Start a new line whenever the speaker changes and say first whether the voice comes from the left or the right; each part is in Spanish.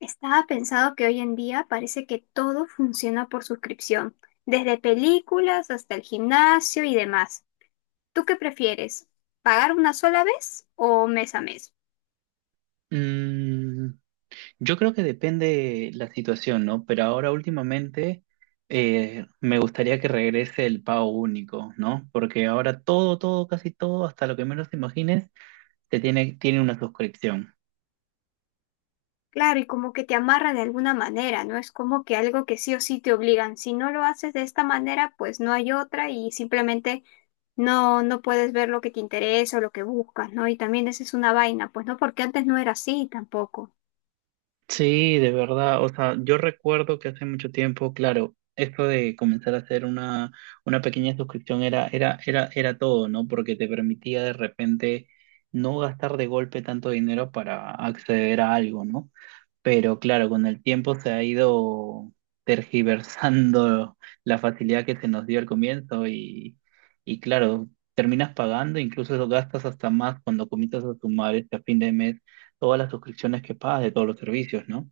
left: Estaba pensado que hoy en día parece que todo funciona por suscripción, desde películas hasta el gimnasio y demás. ¿Tú qué prefieres? ¿Pagar una sola vez o mes a mes?
right: Mm, yo creo que depende la situación, ¿no? Pero ahora últimamente me gustaría que regrese el pago único, ¿no? Porque ahora todo, casi todo, hasta lo que menos te imagines, te tiene una suscripción.
left: Claro, y como que te amarra de alguna manera, no es como que algo que sí o sí te obligan. Si no lo haces de esta manera, pues no hay otra y simplemente no puedes ver lo que te interesa o lo que buscas, ¿no? Y también esa es una vaina, pues no, porque antes no era así tampoco.
right: Sí, de verdad. O sea, yo recuerdo que hace mucho tiempo, claro, esto de comenzar a hacer una pequeña suscripción era todo, ¿no? Porque te permitía de repente no gastar de golpe tanto dinero para acceder a algo, ¿no? Pero claro, con el tiempo se ha ido tergiversando la facilidad que se nos dio al comienzo y claro, terminas pagando, incluso eso gastas hasta más cuando comienzas a sumar a fin de mes todas las suscripciones que pagas de todos los servicios, ¿no?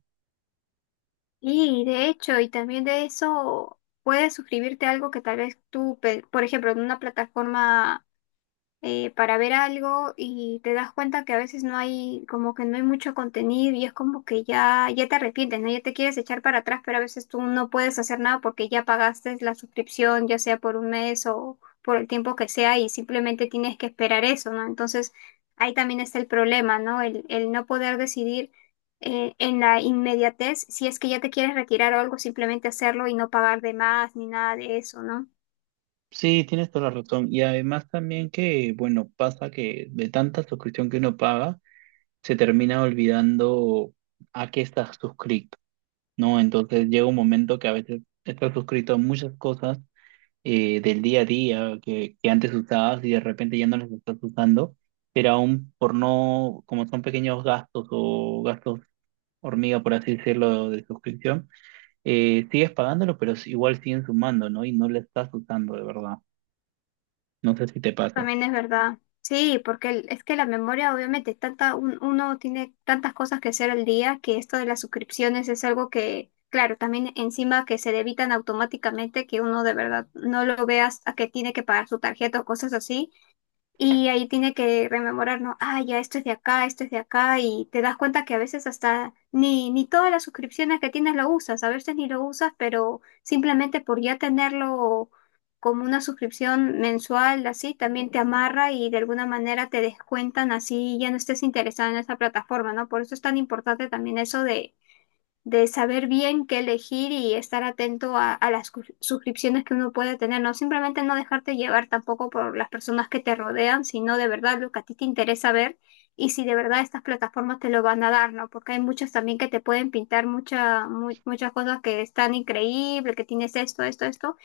left: Y de hecho, y también de eso puedes suscribirte a algo que tal vez tú, por ejemplo, en una plataforma para ver algo y te das cuenta que a veces no hay, como que no hay mucho contenido y es como que ya te arrepientes, ¿no? Ya te quieres echar para atrás, pero a veces tú no puedes hacer nada porque ya pagaste la suscripción, ya sea por un mes o por el tiempo que sea y simplemente tienes que esperar eso, ¿no? Entonces ahí también está el problema, ¿no? El no poder decidir. En la inmediatez, si es que ya te quieres retirar o algo, simplemente hacerlo y no pagar de más ni nada de eso, ¿no?
right: Sí, tienes toda la razón. Y además también que, bueno, pasa que de tanta suscripción que uno paga, se termina olvidando a qué estás suscrito, ¿no? Entonces llega un momento que a veces estás suscrito a muchas cosas del día a día que antes usabas y de repente ya no los estás usando, pero aún por no, como son pequeños gastos o gastos hormiga, por así decirlo, de suscripción, sigues pagándolo, pero igual siguen sumando, ¿no? Y no lo estás usando de verdad. No sé si te pasa.
left: También es verdad. Sí, porque es que la memoria, obviamente, tanta, uno tiene tantas cosas que hacer al día que esto de las suscripciones es algo que, claro, también encima que se debitan automáticamente, que uno de verdad no lo veas a que tiene que pagar su tarjeta o cosas así. Y ahí tiene que rememorar, ¿no? Ah, ya, esto es de acá, esto es de acá, y te das cuenta que a veces hasta ni todas las suscripciones que tienes lo usas, a veces ni lo usas, pero simplemente por ya tenerlo como una suscripción mensual, así, también te amarra y de alguna manera te descuentan así, ya no estés interesado en esa plataforma, ¿no? Por eso es tan importante también eso de saber bien qué elegir y estar atento a las suscripciones que uno puede tener, ¿no? Simplemente no dejarte llevar tampoco por las personas que te rodean, sino de verdad lo que a ti te interesa ver y si de verdad estas plataformas te lo van a dar, ¿no? Porque hay muchas también que te pueden pintar muchas cosas que están increíbles, que tienes esto, esto, esto,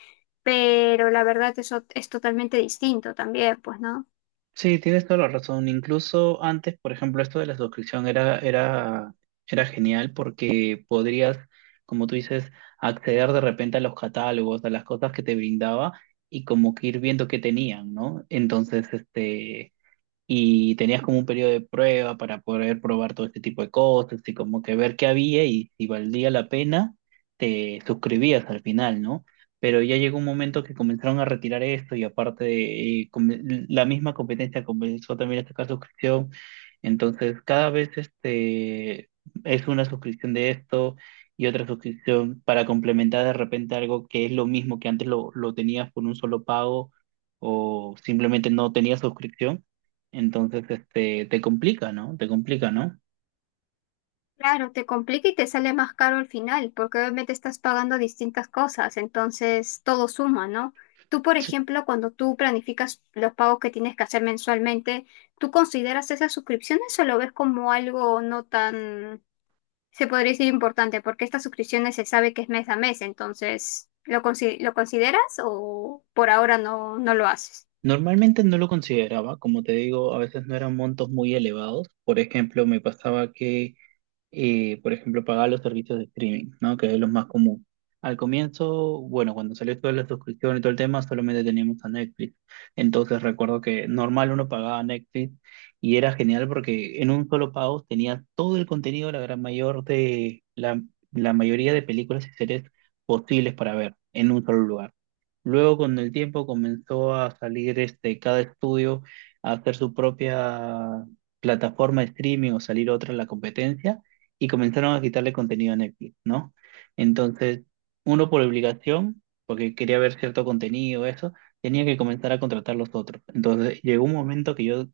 left: pero la verdad eso es totalmente distinto también, pues, ¿no?
right: Sí, tienes toda la razón. Incluso antes, por ejemplo, esto de la suscripción era genial porque podrías, como tú dices, acceder de repente a los catálogos, a las cosas que te brindaba y como que ir viendo qué tenían, ¿no? Entonces, y tenías como un periodo de prueba para poder probar todo este tipo de cosas y como que ver qué había y si valía la pena, te suscribías al final, ¿no? Pero ya llegó un momento que comenzaron a retirar esto y aparte la misma competencia comenzó también a sacar suscripción. Entonces, cada vez es una suscripción de esto. Y otra suscripción para complementar de repente algo que es lo mismo que antes lo tenías por un solo pago o simplemente no tenías suscripción. Entonces, te complica, ¿no? Te complica, ¿no?
left: Claro, te complica y te sale más caro al final, porque obviamente estás pagando distintas cosas, entonces todo suma, ¿no? Tú, por
right: Sí.
left: ejemplo, cuando tú planificas los pagos que tienes que hacer mensualmente, ¿tú consideras esas suscripciones o lo ves como algo no tan, se podría decir importante? Porque estas suscripciones se sabe que es mes a mes, entonces, lo consideras o por ahora no, no lo haces?
right: Normalmente no lo consideraba, como te digo, a veces no eran montos muy elevados. Por ejemplo, me pasaba que por ejemplo, pagar los servicios de streaming, ¿no? Que es lo más común. Al comienzo, bueno, cuando salió toda la suscripción y todo el tema, solamente teníamos a Netflix. Entonces recuerdo que normal uno pagaba Netflix y era genial porque en un solo pago tenía todo el contenido, la gran mayor de la mayoría de películas y series posibles para ver en un solo lugar. Luego con el tiempo comenzó a salir cada estudio a hacer su propia plataforma de streaming o salir otra en la competencia y comenzaron a quitarle contenido a Netflix, ¿no? Entonces, uno por obligación, porque quería ver cierto contenido, eso, tenía que comenzar a contratar los otros. Entonces, llegó un momento que yo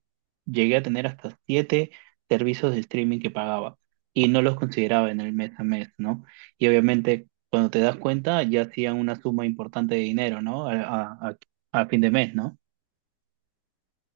right: llegué a tener hasta siete servicios de streaming que pagaba y no los consideraba en el mes a mes, ¿no? Y obviamente, cuando te das cuenta, ya hacían una suma importante de dinero, ¿no? A fin de mes, ¿no?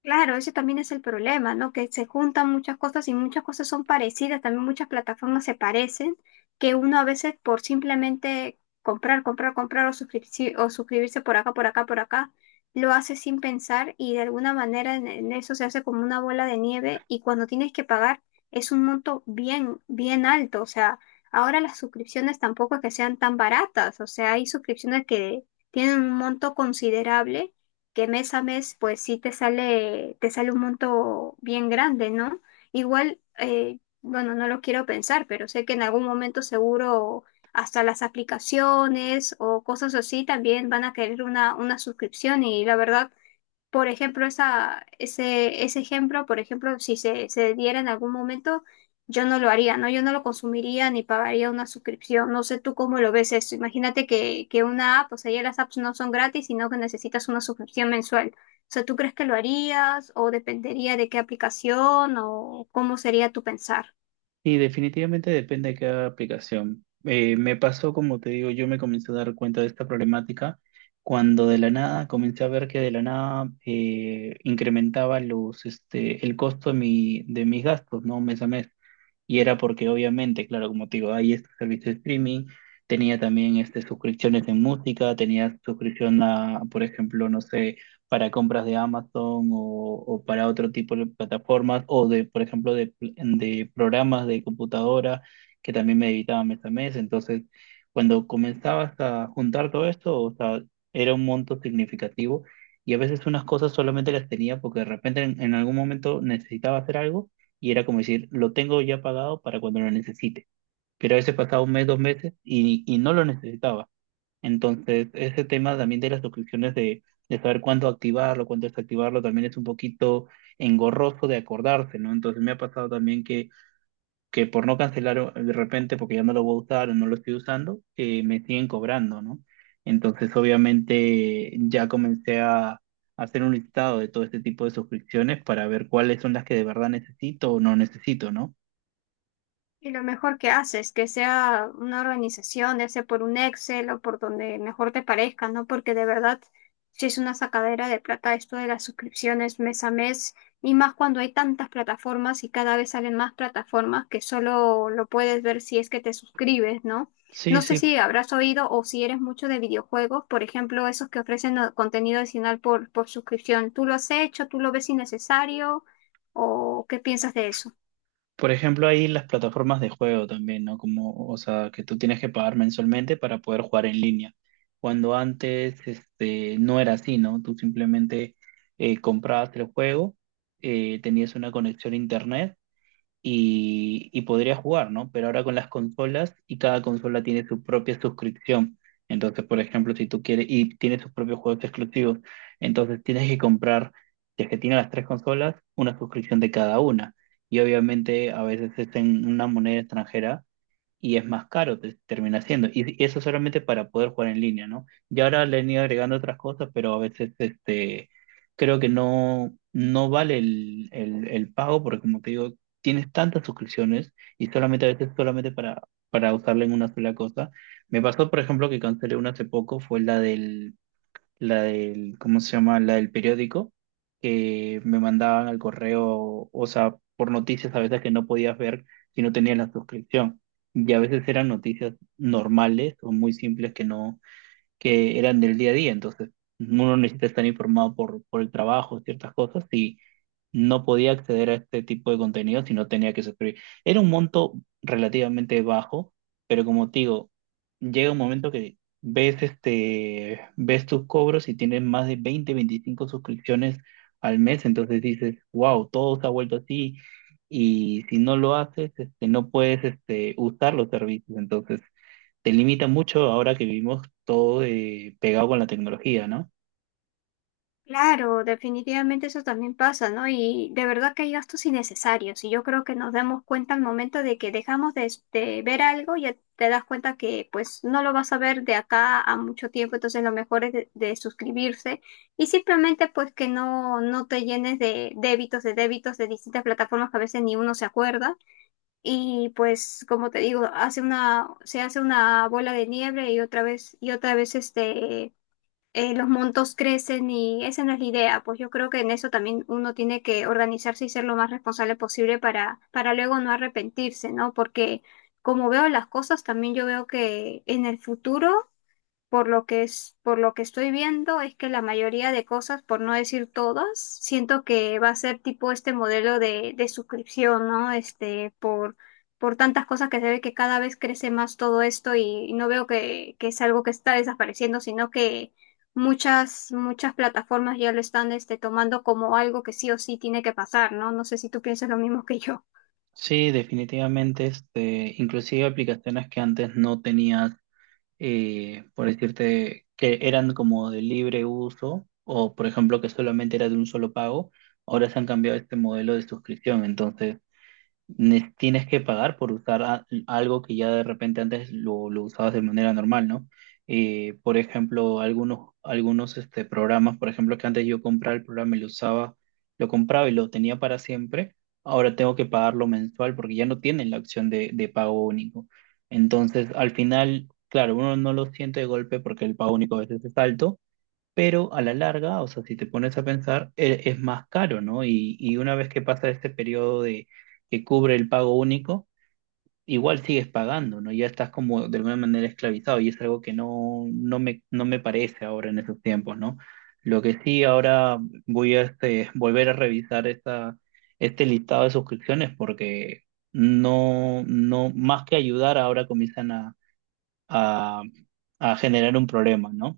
left: Claro, ese también es el problema, ¿no? Que se juntan muchas cosas y muchas cosas son parecidas, también muchas plataformas se parecen, que uno a veces por simplemente comprar o, suscribirse por por acá, lo hace sin pensar y de alguna manera en eso se hace como una bola de nieve y cuando tienes que pagar es un monto bien alto, o sea, ahora las suscripciones tampoco es que sean tan baratas, o sea, hay suscripciones que tienen un monto considerable que mes a mes, pues sí te te sale un monto bien grande, ¿no? Igual, bueno, no lo quiero pensar, pero sé que en algún momento seguro hasta las aplicaciones o cosas así también van a querer una suscripción y la verdad por ejemplo, ese ejemplo, por ejemplo, si se diera en algún momento, yo no lo haría, ¿no? Yo no lo consumiría ni pagaría una suscripción. No sé tú cómo lo ves eso. Imagínate que una app, o sea, ya las apps no son gratis, sino que necesitas una suscripción mensual. O sea, ¿tú crees que lo harías o dependería de qué aplicación o cómo sería tu pensar?
right: Y definitivamente depende de cada aplicación. Me pasó, como te digo, yo me comencé a dar cuenta de esta problemática cuando de la nada comencé a ver que de la nada incrementaba el costo de mis gastos, ¿no? Mes a mes. Y era porque obviamente, claro, como te digo, hay estos servicios de streaming, tenía también suscripciones en música, tenía suscripción a, por ejemplo, no sé, para compras de Amazon o para otro tipo de plataformas o de, por ejemplo, de programas de computadora que también me editaba mes a mes. Entonces, cuando comenzabas a juntar todo esto, o sea, era un monto significativo y a veces unas cosas solamente las tenía porque de repente en algún momento necesitaba hacer algo y era como decir, lo tengo ya pagado para cuando lo necesite. Pero a veces pasaba un mes, dos meses y no lo necesitaba. Entonces, ese tema también de las suscripciones, de saber cuándo activarlo, cuándo desactivarlo, también es un poquito engorroso de acordarse, ¿no? Entonces, me ha pasado también que por no cancelar de repente, porque ya no lo voy a usar o no lo estoy usando, me siguen cobrando, ¿no? Entonces, obviamente, ya comencé a hacer un listado de todo este tipo de suscripciones para ver cuáles son las que de verdad necesito o no necesito, ¿no?
left: Y lo mejor que haces, que sea una organización, ya sea por un Excel o por donde mejor te parezca, ¿no? Porque de verdad, si es una sacadera de plata esto de las suscripciones mes a mes, y más cuando hay tantas plataformas y cada vez salen más plataformas que solo lo puedes ver si es que te suscribes, ¿no?
right: Sí,
left: No sé
right: sí.
left: si habrás oído o si eres mucho de videojuegos, por ejemplo, esos que ofrecen contenido adicional por suscripción. ¿Tú lo has hecho? ¿Tú lo ves innecesario? ¿O qué piensas de eso?
right: Por ejemplo, ahí las plataformas de juego también, ¿no? Como, o sea, que tú tienes que pagar mensualmente para poder jugar en línea. Cuando antes, no era así, ¿no? Tú simplemente comprabas el juego, tenías una conexión a internet y podría jugar, ¿no? Pero ahora con las consolas y cada consola tiene su propia suscripción. Entonces, por ejemplo, si tú quieres, y tiene sus propios juegos exclusivos, entonces tienes que comprar, si es que tiene las tres consolas, una suscripción de cada una. Y obviamente a veces es en una moneda extranjera y es más caro, te termina siendo. Y eso solamente para poder jugar en línea, ¿no? Y ahora le han ido agregando otras cosas, pero a veces creo que no vale el pago, porque como te digo, tienes tantas suscripciones y solamente a veces solamente para usarla en una sola cosa. Me pasó, por ejemplo, que cancelé una hace poco, fue la del, ¿cómo se llama? La del periódico, que me mandaban al correo, o sea, por noticias a veces que no podías ver si no tenías la suscripción. Y a veces eran noticias normales o muy simples que no que eran del día a día, entonces uno necesita estar informado por el trabajo, ciertas cosas, y no podía acceder a este tipo de contenido si no tenía que suscribir. Era un monto relativamente bajo, pero como te digo, llega un momento que ves, ves tus cobros y tienes más de 20, 25 suscripciones al mes, entonces dices, wow, todo se ha vuelto así. Y si no lo haces, no puedes, usar los servicios. Entonces, te limita mucho ahora que vivimos todo pegado con la tecnología, ¿no?
left: Claro, definitivamente eso también pasa, ¿no? Y de verdad que hay gastos innecesarios y yo creo que nos damos cuenta al momento de que dejamos de ver algo y ya te das cuenta que pues no lo vas a ver de acá a mucho tiempo, entonces lo mejor es de suscribirse y simplemente pues que no, no te llenes de débitos, de débitos de distintas plataformas que a veces ni uno se acuerda y pues como te digo, se hace una bola de nieve y otra vez los montos crecen y esa no es la idea. Pues yo creo que en eso también uno tiene que organizarse y ser lo más responsable posible para luego no arrepentirse, ¿no? Porque como veo las cosas, también yo veo que en el futuro por lo que es, por lo que estoy viendo es que la mayoría de cosas, por no decir todas, siento que va a ser tipo este modelo de suscripción, ¿no? Este, por tantas cosas que se ve que cada vez crece más todo esto y, no veo que es algo que está desapareciendo, sino que muchas plataformas ya lo están este, tomando como algo que sí o sí tiene que pasar, ¿no? No sé si tú piensas lo mismo que yo.
right: Sí, definitivamente, inclusive aplicaciones que antes no tenías, por decirte, que eran como de libre uso o, por ejemplo, que solamente era de un solo pago, ahora se han cambiado este modelo de suscripción. Entonces, tienes que pagar por usar algo que ya de repente antes lo usabas de manera normal, ¿no? Por ejemplo, algunos programas, por ejemplo, que antes yo compraba el programa y lo usaba, lo compraba y lo tenía para siempre, ahora tengo que pagarlo mensual porque ya no tienen la opción de pago único. Entonces, al final, claro, uno no lo siente de golpe porque el pago único a veces es alto, pero a la larga, o sea, si te pones a pensar, es más caro, ¿no? Y una vez que pasa este periodo de que cubre el pago único, igual sigues pagando, ¿no? Ya estás como de alguna manera esclavizado y es algo que no me parece ahora en esos tiempos, ¿no? Lo que sí ahora voy a volver a revisar este listado de suscripciones porque no, más que ayudar, ahora comienzan a, a generar un problema, ¿no?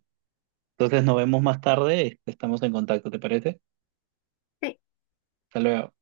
right: Entonces nos vemos más tarde, estamos en contacto, ¿te parece? Hasta luego.